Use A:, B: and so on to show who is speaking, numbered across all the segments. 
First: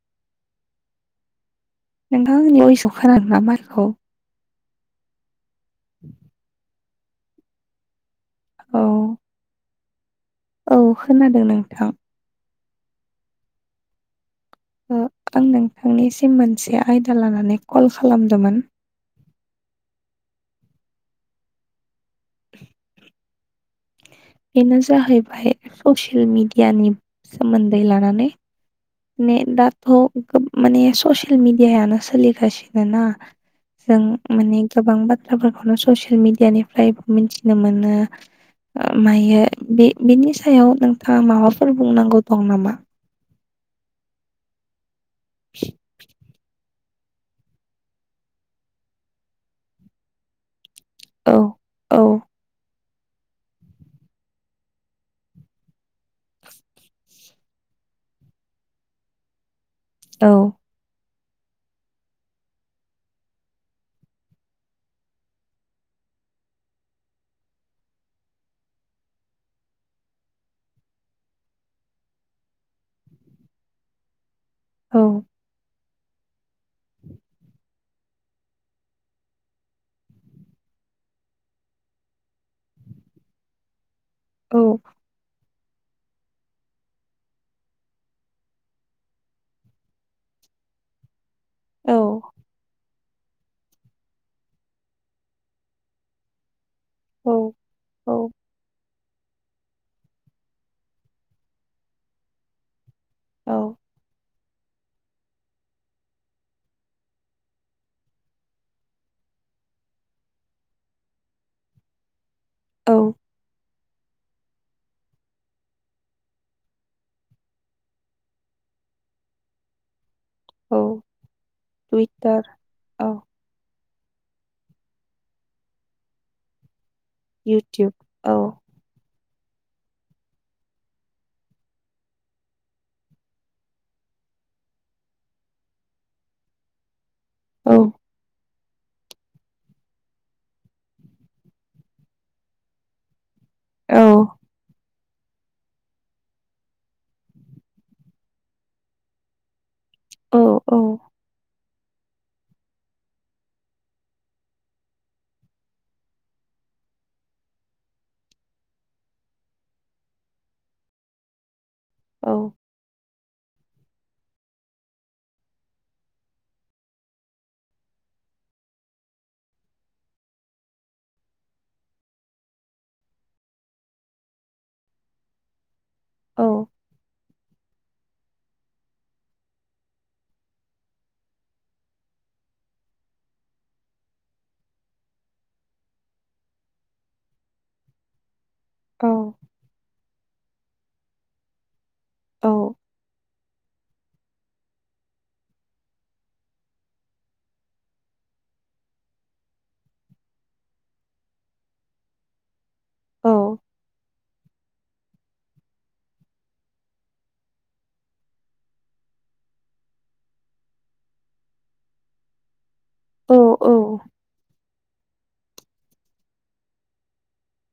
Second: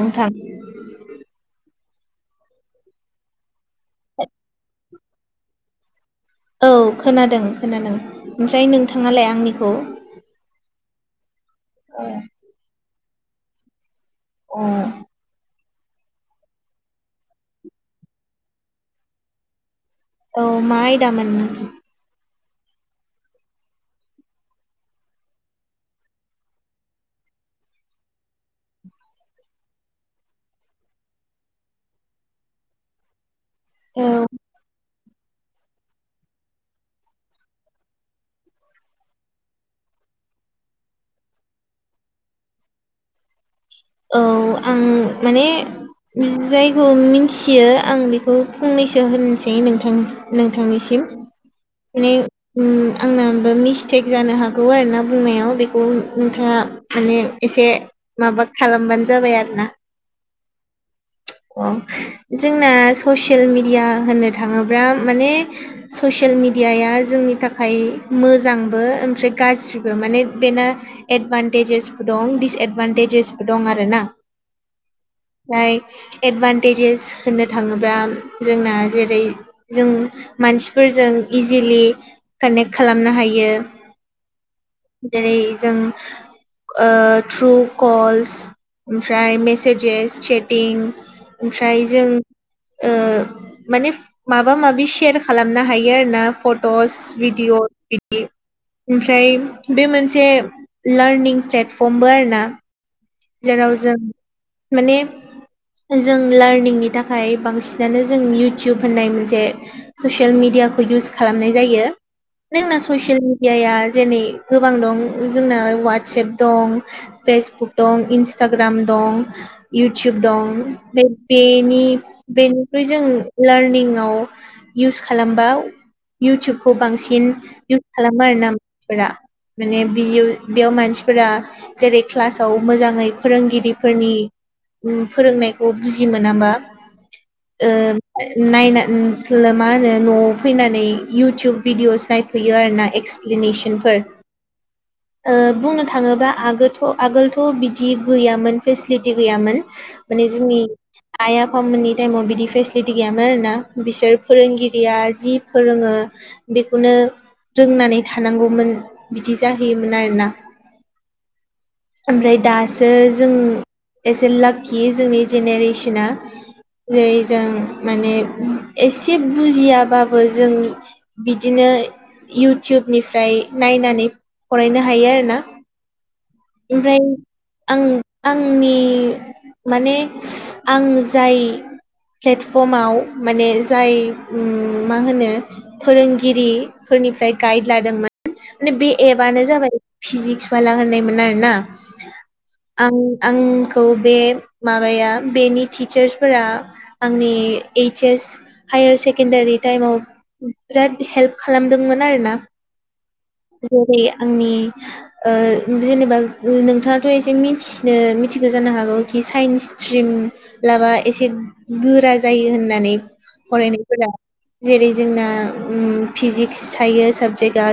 A: नोंथां
B: नोंथांआ आंनि [unintelligible]
A: औ खोनादों खोनादों ओमफ्राय
B: औ
A: नोंथाङालाय आंनिखौ?
B: औ खोनादों नोंथां।
A: अ अ
B: ओ आं नोंथांनिसिम मोनसे आयदा लानानै कल खालामदोंमोन।
A: औ मा आयदामोन नों
B: बेनो जाहैबाय ससियेल मिडियानि सोमोन्दै लानानै। माने दाथ' माने ससियेल मिडियानो सोलिगासिनो ना। जों
A: औ
B: माने गोबां बाथ्राफोरखौनो ससियेल मिडियानिफ्रायबो मिथिनो मोनो। मायो बे बिनि सायाव नोंथाङा माबाफोर बुंनांगौ दं नामा?
A: औ आं माने [unintelligible] जायखौ मिथियो आं बेखौ फंनैसो होनसै नोंथां नोंथांनिसिम।
B: औ औ
A: माने उम आंनाबो मिस्टेक जानो हागौ आरोना बुंनायाव बेखौ नोंथाङा माने एसे माबा खालामबानो जाबाय आरो ना।
B: औ।
A: जोंना ससियेल मिडिया होननो थाङोब्ला माने ससियेल मिडियाया जोंनि थाखाय मोजांबो ओमफ्राय गाज्रिबो माने बेना एदभान्टेजेसबो दं डिसएदभान्टेजेसबो दं आरोना।
B: औ।
A: ओमफ्राय एडभान्टेजेस होननो थाङोब्ला जोंना जेरै जों मानसिफोरजों इजिलि कानेक्ट खालामनो हायो।
B: औ।
A: जेरै जों ओ थ्रु कल ओमफ्राय मेसेजेस चेटिं ओमफ्राय
B: औ
A: जों ओ माने माबा माबि सेयार खालामनो हायो आरोना फट'स
B: औ
A: बिदिअ' [unintelligible] यो
B: औ
A: ओमफ्राय बे मोनसे लार्निं प्लेटफर्मबो आरो ना। जेराव
B: औ
A: जों माने जों लार्निंनि थाखाय बांसिनानो जों इउटुब होननाय मोनसे ससियेल मिडियाखौ इउस खालामनाय जायो [unintelligible]
B: औ
A: ससियेल मिडियाया जेरै गोबां दं जोंना ववाटसएप दं पेसबुक दं इनस्टाग्राम दं इउटुइब दं [unintelligible]
B: औ
A: बेनि
B: टुइटार
A: बेन ख्रुय जों
B: औ
A: लार्निंआव इउस खालामबा इउटुइबखौ बांसिन इउस
B: इउटुब
A: खालामो
B: औ
A: आरोना। फोरा माने बियो बेयाव मानसिफोरा जेरै क्लास खौ मोजाङै फोरोंगिरिफोरनि उम फोरोंनायखौ बुजि मोनाबा
B: औ
A: ओ ओ नायना [unintelligible] मा होनो न'आव फैनानै इउटुइब भिडिय'स नायफैयो आरोना एक्स प्लिनेसनफोर ओ बुंनो थाङोबा आगोथ' आगोलथ' बिदि गैयामोन फेसलिटि गैयामोन माने
B: औ
A: जोंनि आइ आफामोननि टाइमाव बिदि फेसलिटि गैयामोन आरोना बिसोर फोरोंगिरिया जि फोरोङो बेखौनो रोंनानै थानांगौमोन बिदि जाहैयोमोन आरोना।
B: औ
A: ओमफ्राय दासो जों एसे लाकि जोंनि जेनेरेसना। जै जों माने एसे बुजियाबाबो जोंनि बिदिनो इउटुइबनिफ्राय नायनानै फरायनो हायो आरोना।
B: औ
A: ओमफ्राय आं आंनि माने आं जाय प्लेटफर्माव माने जाय उम मा होनो फोरोंगिरिफोरनिफ्राय गाइड लादोंमोन माने बे एपआनो जाबाय फिजिक्स बाला होननायमोन आरोना। आं आंखौ बे माबाया बेनि टिचार्सफोरा आंनि ओइच एस हायार सेकेणडारि टाइमाव बिराद हेल्प खालामदोंमोन आरोना। जेरै आंनि ओ जेनेबा ओ नोंथाङाथ' एसे मिथिनो मिथिगो जानो हागौ कि साइन्स स्ट्रिम लाबा एसे गोरा जायो होननानै
B: औ औ
A: फरायनायफोरा जेरै जोंना उम फिजिक्स थायो साबजेक्ट दा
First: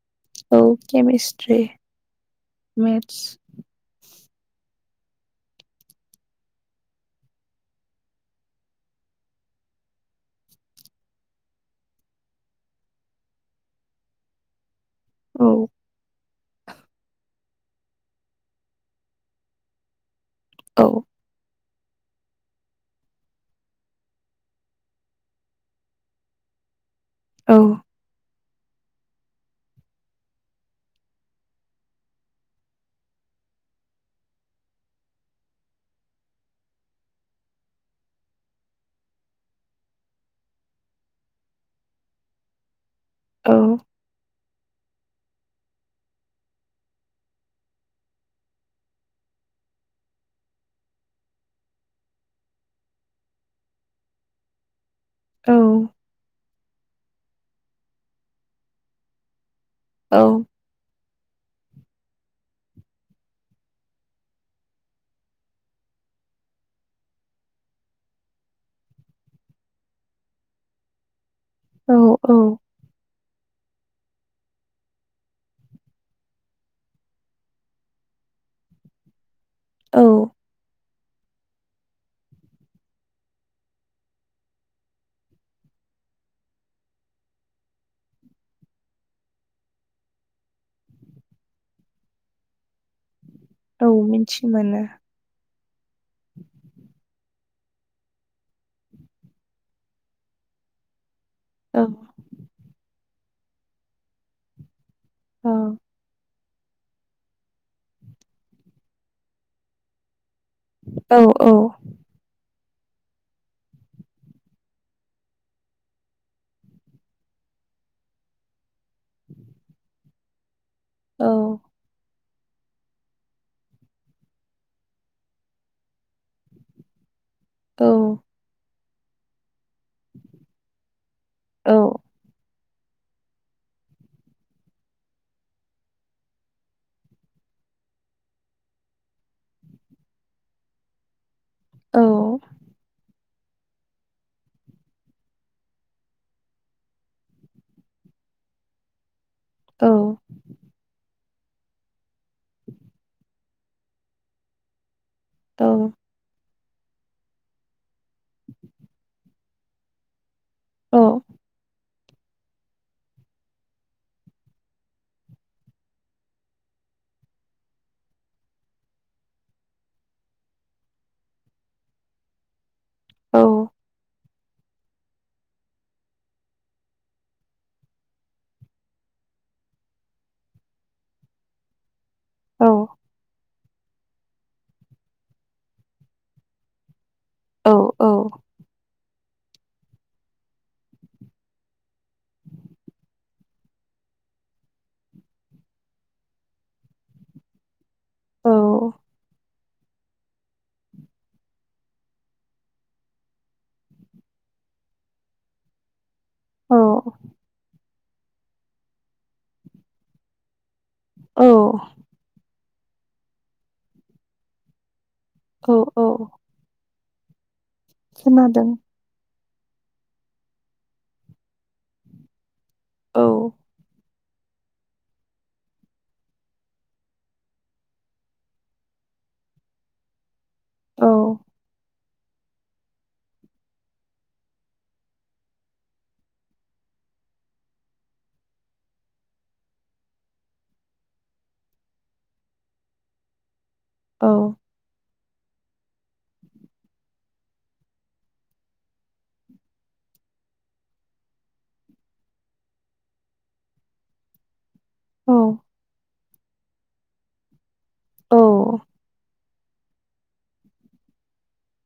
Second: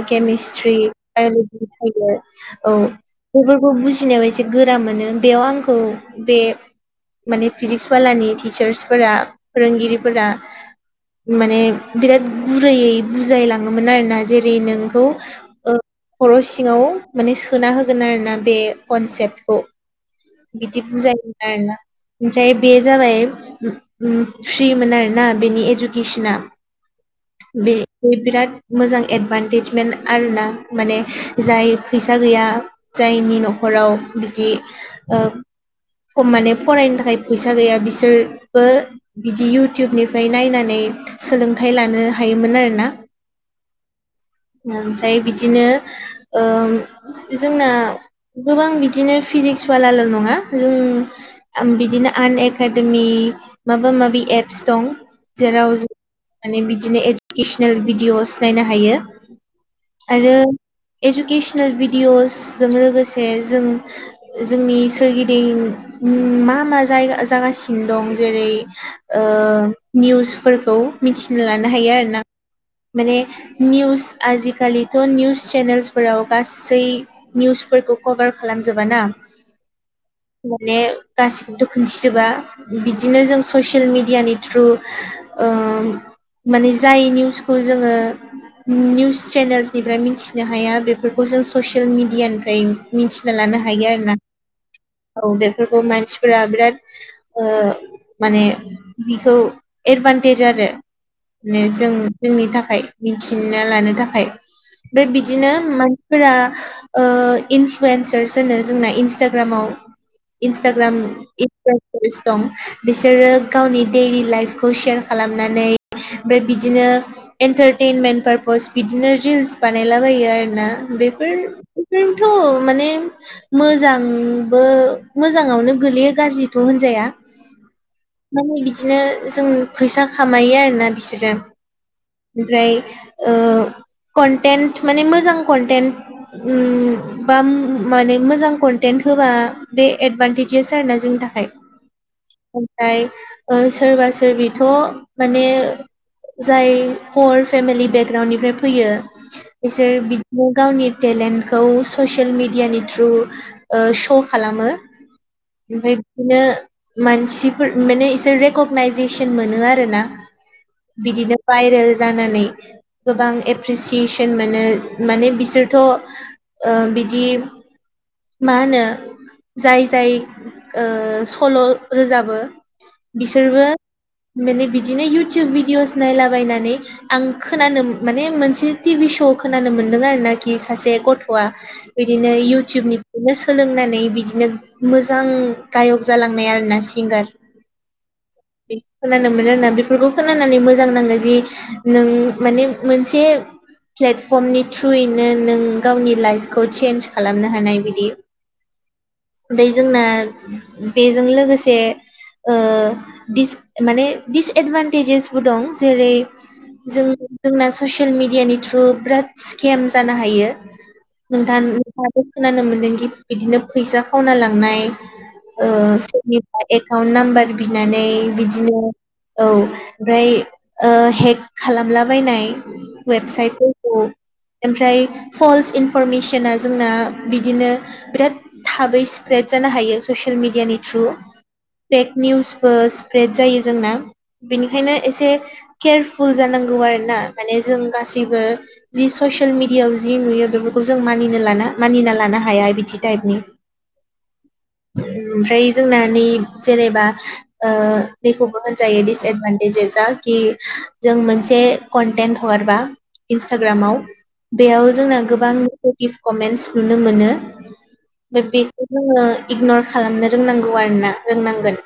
B: औ
A: केमिस्ट्रि
B: केमिस्ट्रि
A: बाय'लजि [unintelligible] औ
B: मेथ्स
A: बेफोरखौ बुजिनायाव एसे गोरा मोनो बेयाव आंखौ बे माने फिजिक्स बलानि टिचार्सफोरा फोरोंगिरिफोरा माने बिराद गुरैयै बुजायलाङोमोन आरोना जेरै नोंखौ
B: औ
A: ओ खर' सिङाव माने सोना होगोन आरोना बे कनसेप्टखौ। बिदि
B: औ
A: बुजायोमोन आरोना। ओमफ्राय बे जाबाय उम उम फ्रिमोन आरोना बेनि इडुकेसना।
B: औ
A: बे बे बिराद मोजां एदभान्टेजमेन्ट आरोना माने जाय फैसा गैया। जायनि न'खराव बिदि ओ खम माने फरायनो थाखाय फैसा गैया बिसोरबो बिदि इउटुइबनिफ्राय नायनानै सोलोंथाइ लानो हायोमोन आरोना।
B: औ
A: ओमफ्राय बिदिनो ओम जोंना गोबां बिदिनो फिजिक्स बलाल' नङा जों ओम बिदिनो आन एकाडेमि माबा माबि एप्स दं।
B: औ
A: जेराव जों माने बिदिनो इडुकेसनेल भिडिअस नायनो हायो।
B: औ
A: आरो इडुकेसनेल भिडिअसजों लोगोसे जों जोंनि सोरगिदिं मा मा जायगा जागासिनो दं जेरै ओ निउसफोरखौ मिथिना लानो
B: औ
A: हायो आरोना। माने निउस आजिकालिथ' निउस चेनेल्सफोराव गासै निउसफोरखौ कभार खालामजोबाना
B: औ
A: माने गासिखौबोथ' खोनन्थिजोबा बिदिनो जों ससियेल मिडियानि थ्रु ओ माने जाय निउसखौ जोङो निउस चेनेल्सनिफ्राय मिथिनो हाया बेफोरखौ जों ससियेल मिडियानिफ्राय मिथिना लानो
B: औ
A: हायो आरो ना
B: मिथि मोनो
A: औ बेफोरखौ मानसिफोरा बिराद ओ माने बिखौ एडभान्टेज आरो माने
B: औ
A: जों जोंनि थाखाय मिथिना लानो थाखाय ओमफ्राय बिदिनो
B: औ
A: मानसिफोरा ओ इनफ्लुयेन्सार्स होनो जोंना इनसटाग्रामाव इनसटाग्राम
B: औ
A: इ
B: औ
A: दं बिसोरो गावनि दैइलि लाइफखौ सेयार खालामनानै ओमफ्राय बिदिनो एन्टारटेनमेन्ट पारपस बिदिनो रिल्स बानायलाबायो आर ना
B: औ
A: बेफोर जोंथ' माने मोजांबो मोजाङावनो गोलैयो गाज्रिखौ होनजाया
B: औ
A: माने बिदिनो जों फैसा खामायो आरोना बिसोरो।
B: औ।
A: ओमफ्राय ओ कन्टेन्ट माने मोजां कन्टेन्ट उम बा माने मोजां कन्टेन्ट होबा बे एदभान्टेजसो आरो ना जोंनि थाखाय ओमफ्राय ओ सोरबा सोरबिथ' माने‌ जाय पर फेमिलि बेकग्राावउणडनिफ्राय फैयो बिसोर बिदिनो गावनि टेलेन्टखौ ससियेल मिेडियानि थ्रु ओ स'' खालामो। ओमफ्राय बिदिनो मानसिफोर माने इसोर रेकगनाइजेसन मोनो आरो ना। बिदिनो भाइरेल जानानै गोबां एप्रिसिसन मोनो माने बिसोर थ' ओ बिदि मा होनो जाय जाय ओ सल' रोजाबो बिसोरबो माने बिदिनो इउटुब भिडिअस नायलाबायनानै आं खोनानो माने मोनसे टिभि से' खोनानो मोनदों आरो ना। खि सासे गथ'आ बिदिनो इउटुबनिफ्रायनो सोलोंनानै बिदिनो मोजां गायक जालांनाय आरोना सिंगार
B: औ - औ।
A: खोनानो मोनो आरोना बेफोरखौ खोनानानै मोजां नाङो जि नों माने मोनसे प्लेटफर्मनि थ्रुयै नों गावनि लाइफखौ चेन्ज खालामनो हानाय बिदि
B: औ।
A: बे जोंना बेजों लोगोसे ओ दिस माने दिसएदभान्टेजेसबो दं जेरै
B: औ
A: जों जोंना ससियेल मिडियानि थ्रु बिराद स्केम जानो हायो।
B: औ
A: नोंथा नोंथाङाथो खोनानो मोनदोंखि बिदिनो फैसा खावना लांनाय ओ
B: औ औ
A: सोरनिबा एकाउन्ट नाम्बार बिनानै
B: खोनादों
A: बिदिनो औ ओमफ्राय ओ हेक खालामलाबायनाय
B: औ
A: वेबसाइटफोरखौ ओमफ्राय फल्स इनफरमेसना जोंना बिदिनो बिराद थाबै स्प्रेड जानो हायो ससियेल मिडिया नि थ्रु
B: औ
A: फेक निउसबो स्प्रेड जायो जोंना बेनिखायनो एसे केयारफुल जानांगौ आरोना माने जों गासैबो जि ससियेल मिडियाआव जि नुयो बेफोरखौ जों मानिनो लाना मानिना लानो हाया बिदि टाइपनि
B: औ।
A: ओमफ्राय जोंना नै जेनेबा ओ बेखौबो होनजायो डिसएदभान्टेजेेजआ कि जों मोनसे कन्टेन्ट हगारबा इन्स्टाग्रामाव बेयाव जोंना गोबां
B: औ
A: नेगेटिभ कमेन्टस नुनो मोनो
B: औ
A: बेखौ जोङो इगनर खालामनो रोंनांगौ आरोना, रोंनांगोन।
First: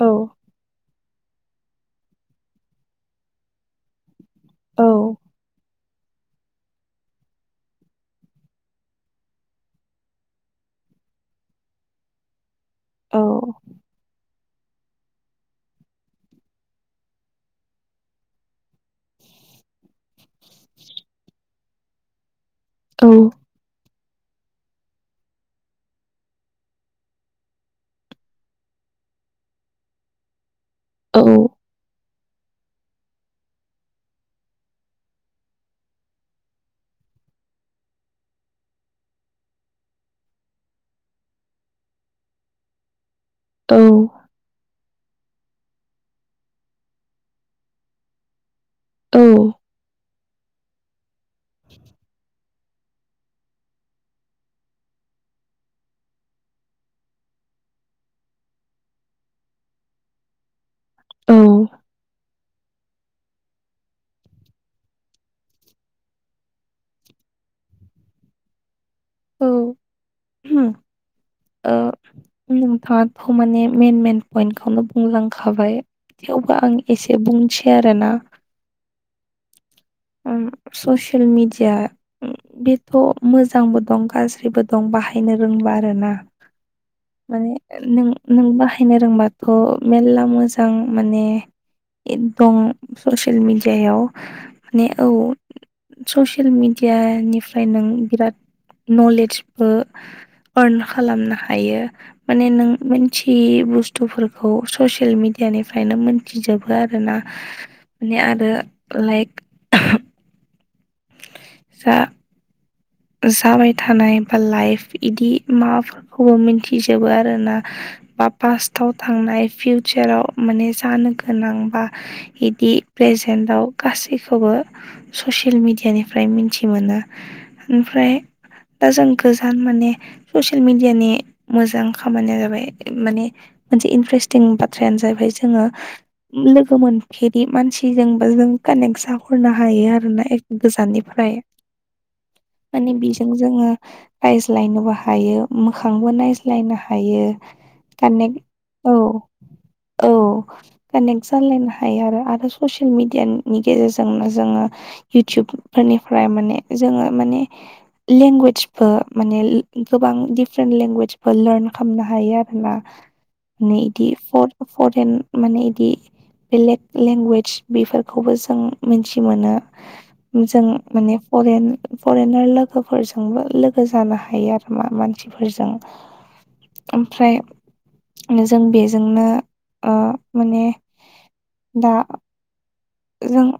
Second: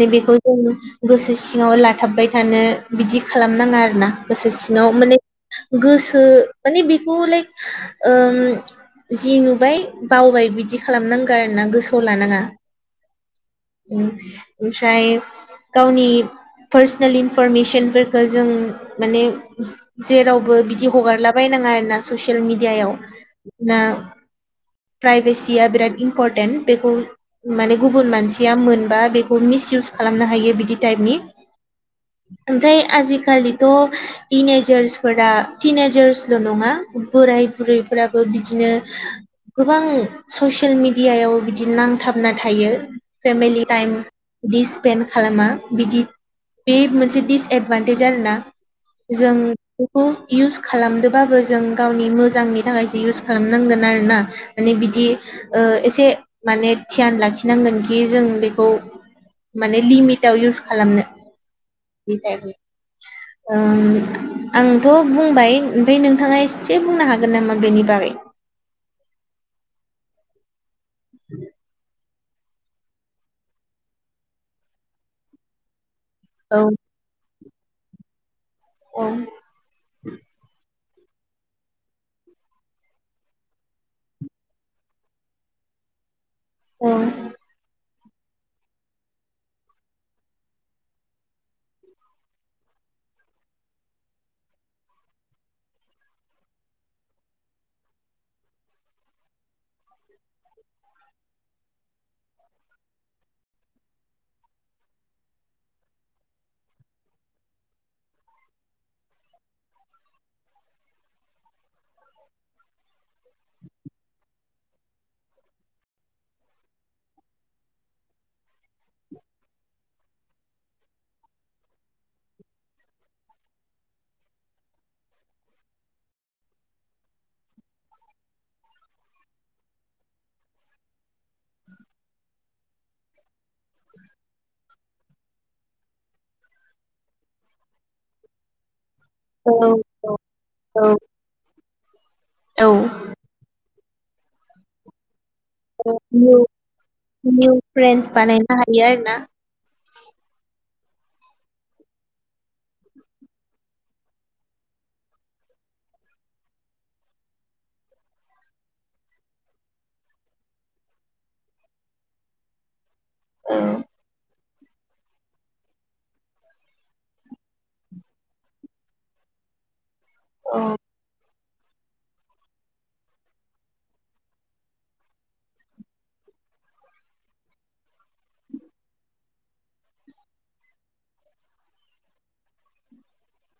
B: औ
A: बेखौ जों गोसो सिङाव लाथाबबाय थानो बिदि खालामनाङा आरोना गोसो
B: औ
A: सिङाव माने गोसो माने बेखौ लाइक जि नुबाय बावबाय बिदि खालामनांगौ आरोना गोसोआव लानाङा। ओमफ्राय गावनि पार्सनेल इनफरमेसनफोरखौ जों माने जेरावबो बिदि हगारला थाबायनाङा आरोना ससियेल मिडियायाव ना प्राइभेसिया बिराद इम्परटेन्ट बेखौ माने गुबुन मानसिया मोनबा बेखौ मिसयउस खालामनो हायो बिदि टाइपनि
B: औ
A: ओमफ्राय आजिखालिथ' टिनेजार्सफोरा टिनजार्स ल' नङा बोराय बुरैफोराबो बिदिनो गोबां ससियेल मिडियायाव बिदि नांथाबना थायो फेमलि टाइम बिस स्पेन्ड खालामा बिदि बे मोनसे दिडिसएदभान्टेज आरोना
B: औ
A: जों बेखौ इउस खालामदोंबाबो जों गावनि मोजांनि थाखाय इउस खालामनांगोन आरोना। माने बिदि एसे माने धियान लाखिनांगोनखि जों बेखौ माने लिमिट याव इउस खालामनो [unintelligible] उम आंथ' बुंबाय ओमफ्राय नोंथाङा एसे बुंनो हागोन नामा बेनि बागै
B: औ [unintelligible] नोंथाङाथ' माने मेन मेन पइन्टखौनो बुंलांखाबा थेवबो
A: औ
B: आं एसेब बुंनोसै आरोना
A: औ
B: ओं स'सेल मिडया बेथ' मोजांबो दं गाज्रिबो दं बाहायनो रोंबा आरोना
A: औ
B: माने नों नों बाहायनो रोंबाथ' मेर्ला मोजां माने दं ससियेल मिडियायाव माने औ ससियेल मिडिया निफ्राय नों बिराद नलेजबो आर्न खालामनो हायो माने नों मोनथियै बुस्थुफोरखौ ससियेल मिडियानिफ्रायनो मोन थिजोबो आरोना माने आरो लाइक दा जाबाय थानाय बा लाइफ इदि माबाफोर खौबो मिथिजोबो आरोना। बा पास्ताव थांनाय फि उसाराव माने जानो गोनां बा बिदि प्रेजेन्टआव गासैखौबो ससियेल मिडियानिफ्राय मिथि मोना ओमफ्राय दा जों गोजान माने ससियेल मिडियानि मोजां खामानिया जाबाय, माने मोनसे इन्ट्रेस्टिं बा थ्रानो जाहैबाय जोङो लोगो मोनफेरि मानसिजोंबा जों कानेक्ट ज हरनो
A: औ
B: हायो आरोना एक
A: औ औ
B: गोजाननिफ्राय माने
A: औ
B: बेजों जोङो रायज्लायनोबो हायो। मोखांबो
A: निउ
B: नायज्लायनो हायो
A: निउ फ्रेन्स
B: कानेक्ट
A: बानायनो हायो आरो
B: औ
A: ना
B: औ कानेक्ट जालायनो हायो आरो आरो ससियेल मिडियानि गेजेरजोंनो जोङो इउटुबफोरनिफ्राय माने जोङो माने लेंगुवेजबो माने गोबां दिडिफारेन्ट लेंगुवेजबो लार्न खालामनो हायो आरो ना माने बिदि फरेन माने बिदि बेलेग लेंगुवेज बेफोरखौबो जों मिथि मोनो
A: औ
B: जों माने फरेन फरेनार लोगोफोरजोंबो लोगो जानो हायो आरो मा मानसिफोरजों ओमफ्राय जों बेजोंनो माने दा जों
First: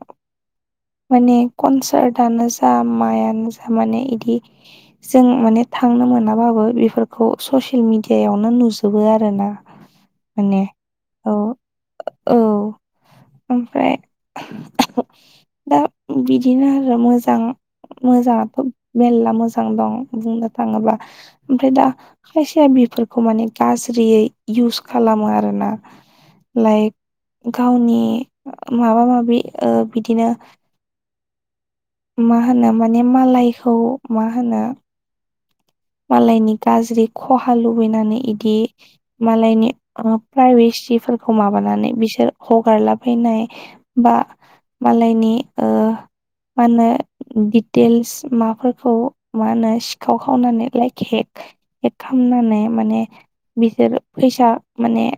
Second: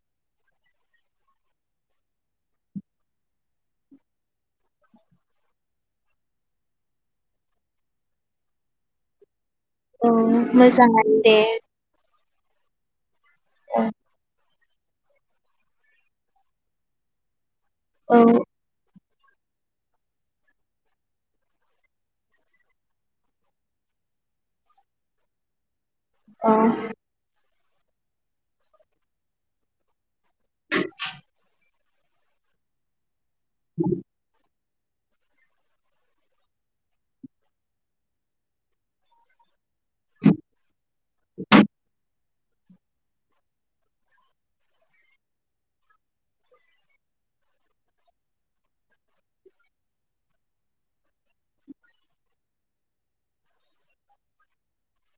B: माने कनसार्टनो जा माइआनो जा माने इदि जों माने थांनो मोनाबाबो बेफोरखौ ससियेल मेडियावनो नुजोबो आर ना
A: औ
B: माने
A: मोजाङानो
B: औ
A: दे
B: औ
A: औ
B: ओमफ्राय दा बिदिनो आरो मोजां
A: औ
B: मोजाङाथ' मेलला मोजां दं बुंनो थाङोब्ला ओमफ्राय दा खायसेया बेफोरखौ माने गाज्रियै इउस खालामो आरोना
A: औ
B: लाइक गावनि माबा माबि बिदिनो मा होनो माने मालायखौ मा होनो मालायनि गाज्रि खहा लुबैनानै इदि मालायनि प्राइभेसिफोरखौ माबानानै बिसोर हगारलाबायैनाय बा मालायनि मा होनो दिटेल्स माफोरखौ मा होनो सिखाव खावनानै लाइक हेक हेक खालामनानै माने बिसोर फैसा माने